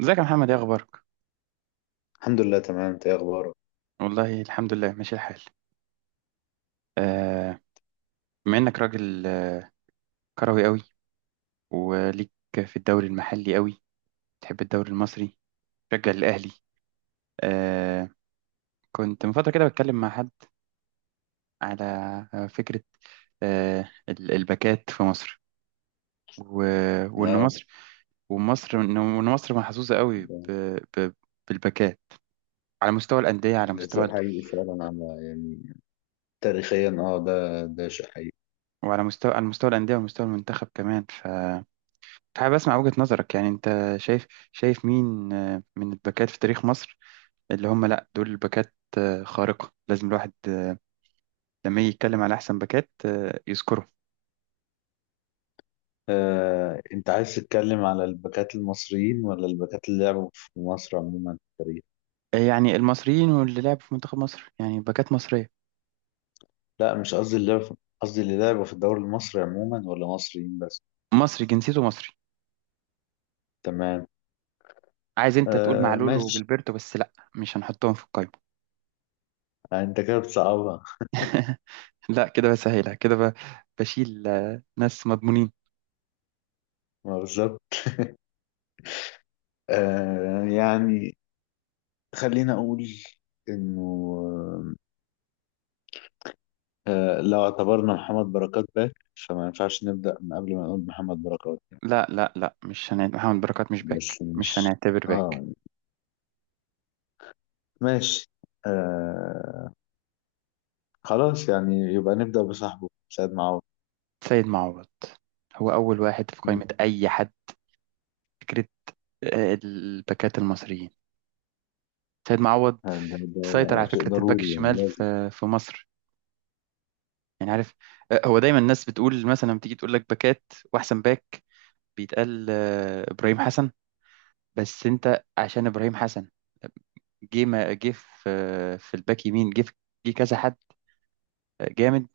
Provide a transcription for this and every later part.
ازيك يا محمد ايه اخبارك؟ الحمد لله، تمام. انت ايه اخبارك؟ والله الحمد لله ماشي الحال. آه بما انك راجل كروي قوي وليك في الدوري المحلي قوي، تحب الدوري المصري؟ تشجع الاهلي؟ آه كنت من فتره كده بتكلم مع حد على فكره الباكات في مصر و... وان اه، مصر ومصر وان وإن مصر محظوظه قوي ب... بالباكات، على مستوى الانديه، على ده مستوى شيء حقيقي فعلا، على يعني، تاريخيا، ده شيء حقيقي. وعلى مستوى الانديه ومستوى المنتخب كمان. حابب اسمع وجهة نظرك، يعني انت شايف مين من الباكات في تاريخ مصر، اللي هم لا دول الباكات خارقة، لازم الواحد لما يجي يتكلم على احسن باكات يذكره. انت عايز تتكلم على الباكات المصريين ولا الباكات اللي لعبوا في مصر عموما في التاريخ؟ يعني المصريين واللي لعبوا في منتخب مصر، يعني باكات مصرية، لا، مش قصدي قصدي اللي لعبوا في الدوري المصري عموما ولا مصريين بس. مصري جنسيته مصري. تمام. عايز انت تقول آه، معلول ماشي. وجilberto، بس لا مش هنحطهم في القائمة. انت كده بتصعبها. لا كده بسهلها كده بشيل ناس مضمونين. ما بالظبط. يعني، خلينا اقول انه، لو اعتبرنا محمد بركات باك فما ينفعش نبدأ من قبل ما نقول محمد بركات. لا مش هنعتبر محمد بركات، مش بس باك، مش مش، هنعتبر باك. اه، ماشي. آه، خلاص، يعني يبقى نبدأ بصاحبه سيد معوض. سيد معوض هو أول واحد في مم. قائمة أي حد، فكرة الباكات المصريين. سيد معوض آه، ده, سيطر ده على شيء فكرة الباك ضروري، يعني الشمال لازم. في مصر، يعني عارف؟ هو دايما الناس بتقول مثلا لما تيجي تقول لك باكات وأحسن باك، بيتقال إبراهيم حسن. بس أنت عشان إبراهيم حسن، جه ما جه في في الباك يمين، جه كذا حد جامد،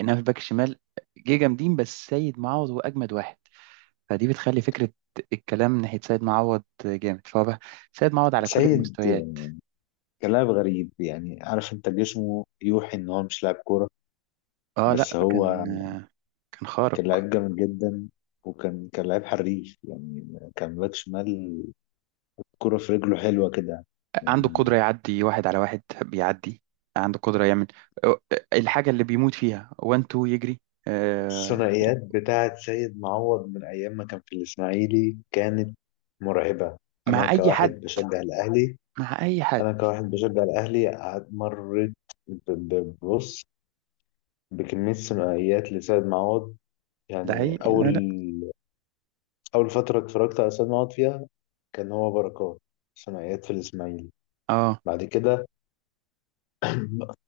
إنما في الباك الشمال جه جامدين، بس سيد معوض هو أجمد واحد. فدي بتخلي فكرة الكلام ناحية سيد معوض جامد، فهو بقى سيد معوض على كل سيد، المستويات. كلاعب غريب، يعني عارف انت جسمه يوحي ان هو مش لاعب كورة. اه لا بس كان، هو كان خارق. كان لعيب جامد جدا. وكان كان لعيب حريف، يعني كان باك شمال، كرة في رجله حلوة كده عنده يعني. قدرة يعدي واحد على واحد بيعدي، عنده قدرة يعمل الحاجة اللي بيموت فيها وان تو يجري. آه، الثنائيات بتاعة سيد معوض من أيام ما كان في الإسماعيلي كانت مرعبة. أنا مع أي كواحد حد، بشجع الأهلي مع أي حد. أنا كواحد بشجع الأهلي مريت ب- ب- ببص بكمية ثنائيات لسيد معوض. ده يعني هي، أول لا لا. أول فترة اتفرجت على سيد معوض فيها كان هو بركات، ثنائيات في الإسماعيلي. اه. بعد كده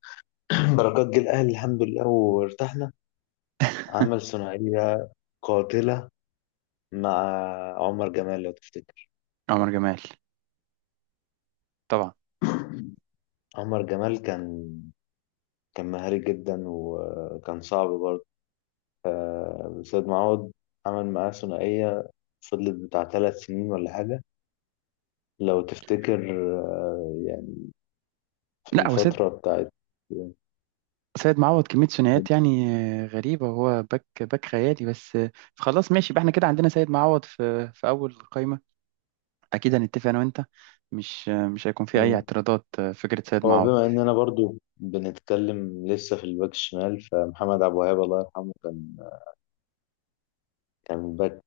بركات جه الأهلي، الحمد لله وارتحنا. عمل ثنائية قاتلة مع عمر جمال لو تفتكر. عمر جمال طبعا. عمر جمال كان مهاري جدا، وكان صعب برضه. سيد معوض عمل معاه ثنائية فضلت بتاع 3 سنين ولا حاجة لو تفتكر. يعني في لا هو سيد، الفترة بتاعت سيد معوض كمية ثنائيات يعني غريبة، وهو باك، باك خيالي بس. خلاص ماشي، يبقى احنا كده عندنا سيد معوض في أول قائمة. اكيد هنتفق انا وانت، مش هيكون في اي مم. اعتراضات. فكره سيد هو معوض. بما إننا برضو بنتكلم لسه في الباك الشمال، فمحمد عبد الوهاب الله يرحمه كان باك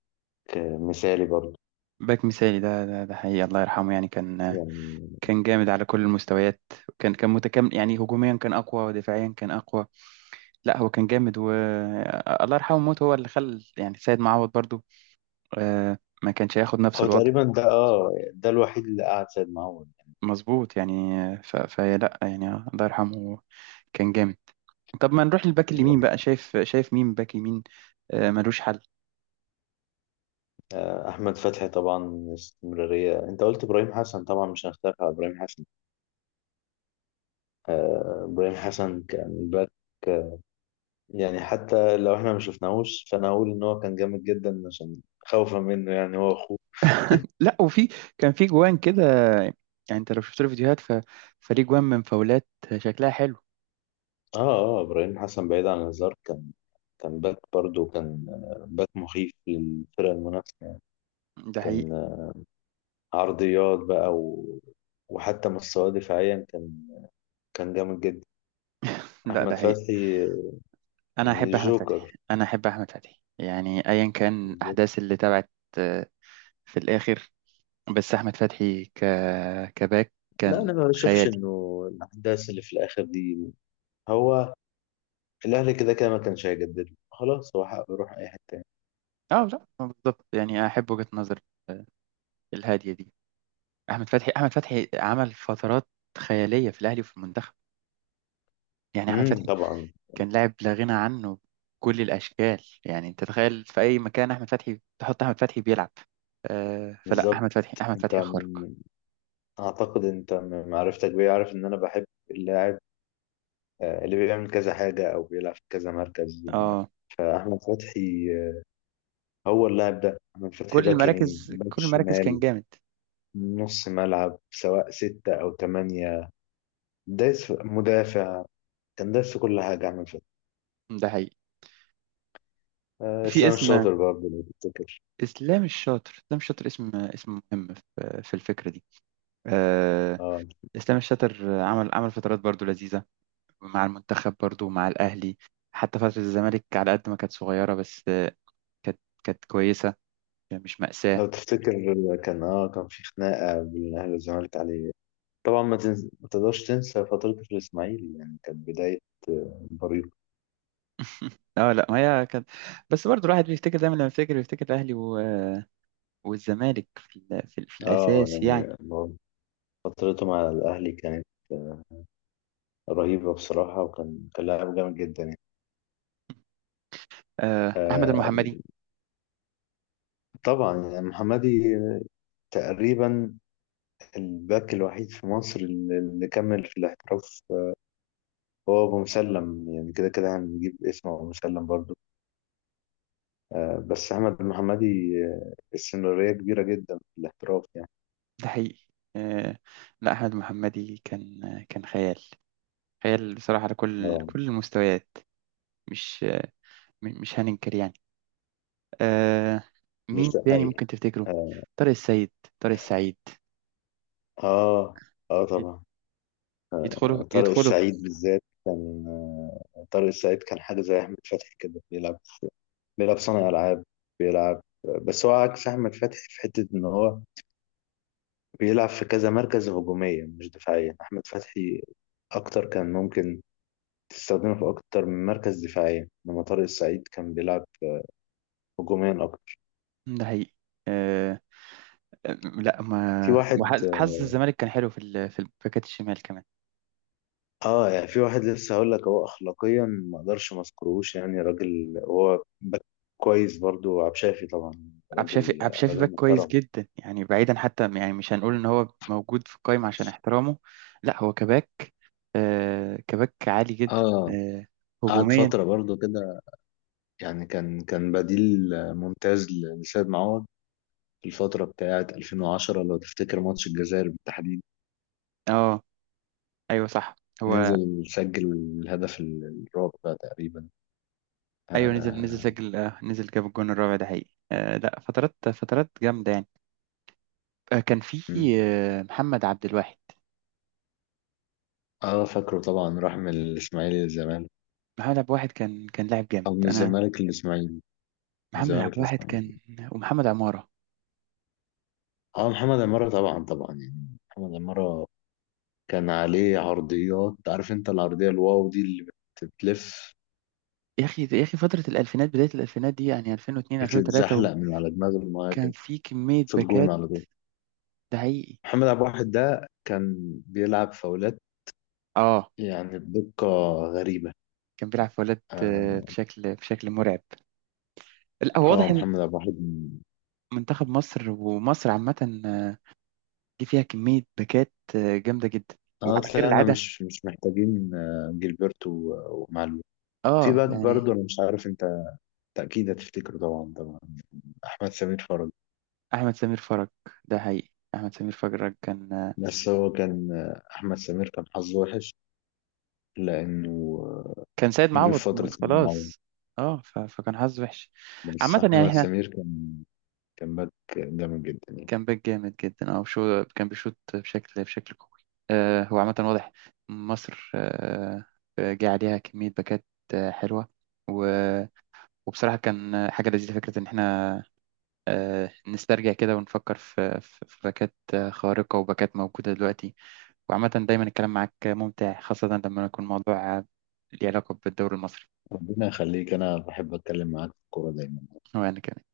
مثالي برضو باك مثالي، ده ده حقيقي، الله يرحمه، يعني كان، يعني. كان جامد على كل المستويات، وكان متكامل، يعني هجوميا كان اقوى ودفاعيا كان اقوى. لا هو كان جامد، و الله يرحمه موت هو اللي خل، يعني سيد معوض برضو ما كانش هياخد نفس هو الوضع. تقريبا ده الوحيد اللي قعد سيد معوض. مظبوط يعني. فلا يعني الله يرحمه كان جامد. طب ما نروح للباك اليمين بقى، شايف مين باك يمين ملوش حل؟ أحمد فتحي طبعا، استمرارية. أنت قلت إبراهيم حسن، طبعا مش هنختلف على إبراهيم حسن. إبراهيم حسن كان باك، يعني حتى لو إحنا ما شفناهوش فأنا أقول إن هو كان جامد جدا عشان خوفا منه، يعني هو أخوه. لا وفي، كان في جوان كده، يعني انت لو شفت له فيديوهات فليه جوان من فاولات شكلها حلو. إبراهيم حسن بعيد عن الهزار، كان باك برضه. كان باك مخيف للفرق المنافسة يعني. ده حقيقي. كان عرضيات بقى، وحتى مستواه دفاعيا كان جامد جدا. لا ده أحمد حقيقي، فتحي، انا يعني احب احمد فتحي، جوكر. يعني ايا كان الاحداث اللي تبعت آه، في الاخر. بس احمد فتحي كباك لا، كان انا ما بشوفش خيالي. انه الاحداث اللي في الاخر دي، هو الاهلي كده كده ما كانش هيجدد له. خلاص هو حقه يروح اي حته تاني. اه لا بالظبط، يعني احب وجهة نظر آه، الهادية دي. احمد فتحي، احمد فتحي عمل فترات خيالية في الاهلي وفي المنتخب. يعني احمد فتحي طبعا، كان لاعب لا غنى عنه بكل الأشكال، يعني أنت تخيل في أي مكان أحمد فتحي تحط، أحمد فتحي بيلعب. فلا بالظبط. أحمد فتحي، أحمد انت فتحي خارق. من اعتقد انت من معرفتك بيه عارف ان انا بحب اللاعب، اللي بيعمل كذا حاجه او بيلعب في كذا مركز. آه فاحمد فتحي، هو اللاعب ده. احمد فتحي كل باك يمين، المراكز باك كل المراكز كان شمال، جامد. نص ملعب سواء ستة أو تمانية، دايس مدافع. كان دايس في كل حاجة أحمد فتحي. ده حقيقي. في إسلام اسم، الشاطر برضه لو تفتكر. إسلام الشاطر، إسلام الشاطر اسم، مهم في الفكرة دي. آه آه. إسلام الشاطر عمل، فترات برضو لذيذة مع المنتخب، برضو مع الأهلي. حتى فترة الزمالك على قد ما كانت صغيرة بس كانت كويسة، مش مأساة. لو تفتكر كان في خناقة بين الأهلي والزمالك عليه. طبعا ما تقدرش تنسى فترة الإسماعيلي، يعني كانت بداية، بريق. اه لا ما هي كانت، بس برضو الواحد بيفتكر دايما لما يفتكر، بيفتكر الاهلي والزمالك في في اه الاساس يعني. يعني فترته مع الأهلي كانت، آه، رهيبة بصراحة، وكان كان لاعب جامد جدا يعني. احمد آه المحمدي. طبعا، يعني محمدي تقريبا الباك الوحيد في مصر اللي كمل في الاحتراف. هو أبو مسلم، يعني كده كده هنجيب اسمه أبو مسلم برضه. بس أحمد المحمدي، استمرارية كبيرة جدا في الاحتراف يعني. ده حقيقي. آه لا احمد المحمدي كان، كان خيال، خيال بصراحة على كل اه، كل المستويات. مش، مش هننكر يعني. آه مين لسه تاني حقيقي. ممكن تفتكره؟ اه. طارق السيد، طارق السعيد اه، طبعا. يدخلوا طارق يدخلوا في- السعيد بالذات كان، طارق السعيد كان حاجة زي أحمد فتحي كده، بيلعب صانع ألعاب بيلعب. بس هو عكس أحمد فتحي في حتة إن هو بيلعب في كذا مركز هجومية مش دفاعية. أحمد فتحي أكتر كان ممكن تستخدمه في أكتر من مركز دفاعيا، إنما طارق السعيد كان بيلعب هجوميا أكتر. ده حقيقي. آه لا في ما واحد حظ الزمالك كان حلو في في الباكات الشمال كمان. في واحد لسه هقول لك. هو اخلاقيا ما اقدرش ما اذكرهوش، يعني راجل. هو باك كويس برضو، عبد شافي طبعا، عبد الشافي، عبد راجل، الشافي راجل باك كويس محترم. جدا، يعني بعيدا حتى، يعني مش هنقول ان هو موجود في القايمة عشان احترامه. لا هو كباك كباك عالي جدا. اه، آه قعد هجوميا. فترة برضو كده. يعني كان بديل ممتاز لسيد معوض في الفترة بتاعة 2010، لو تفتكر ماتش الجزائر بالتحديد. اه ايوه صح، هو نزل سجل الهدف الرابع تقريبا. ايوه نزل، نزل اه. سجل آه نزل جاب الجون الرابع، ده حقيقي. لا فترات، فترات جامدة يعني. آه كان في م. آه محمد عبد الواحد، فاكره طبعا، راح من الإسماعيلي للزمالك، محمد عبد الواحد كان، كان لاعب جامد، أو من انا، الزمالك للإسماعيلي، من محمد الزمالك عبد الواحد للإسماعيلي. كان، ومحمد عمارة. اه محمد عمارة، طبعا طبعا يعني. محمد عمارة كان عليه عرضيات. عارف انت العرضية الواو دي اللي بتلف، يا اخي، يا اخي، فترة الالفينات، بداية الالفينات دي، يعني 2002 2003، بتتزحلق من على دماغ وكان المهاجم، في كمية في الجون باكات، على طول. ده حقيقي. محمد عبد الواحد ده كان بيلعب فاولات، اه يعني بدقة غريبة. كان بيلعب في ولاد اه، بشكل مرعب. لا هو واضح ان محمد عبد الواحد منتخب مصر ومصر عامة آه، جه فيها كمية باكات جامدة جدا، اه وعلى غير طلعنا العادة. مش محتاجين، جilberto ومعلول. في اه باك يعني، برضه، انا مش عارف انت، تأكيد هتفتكره طبعا طبعا، احمد سمير فرج. احمد سمير فرج، ده حقيقي، احمد سمير فرج كان بس هو كان، احمد سمير كان حظه وحش لأنه كان سيد جه في معوض. فترة معاهم. خلاص، اه فكان حظ وحش بس عامة. يعني أحمد احنا، سمير كان باك جامد جدا يعني. كان باك جامد جدا، اه شو كان بيشوط بشكل قوي. هو عامة واضح مصر، جه عليها كمية باكات حلوة، و... وبصراحة كان حاجة لذيذة، فكرة إن احنا نسترجع كده ونفكر في باكات خارقة وباكات موجودة دلوقتي. وعامة دايما الكلام معاك ممتع، خاصة لما يكون موضوع ليه علاقة بالدوري المصري. ربنا يخليك، أنا بحب أتكلم معاك في الكورة دايما. وأنا كمان.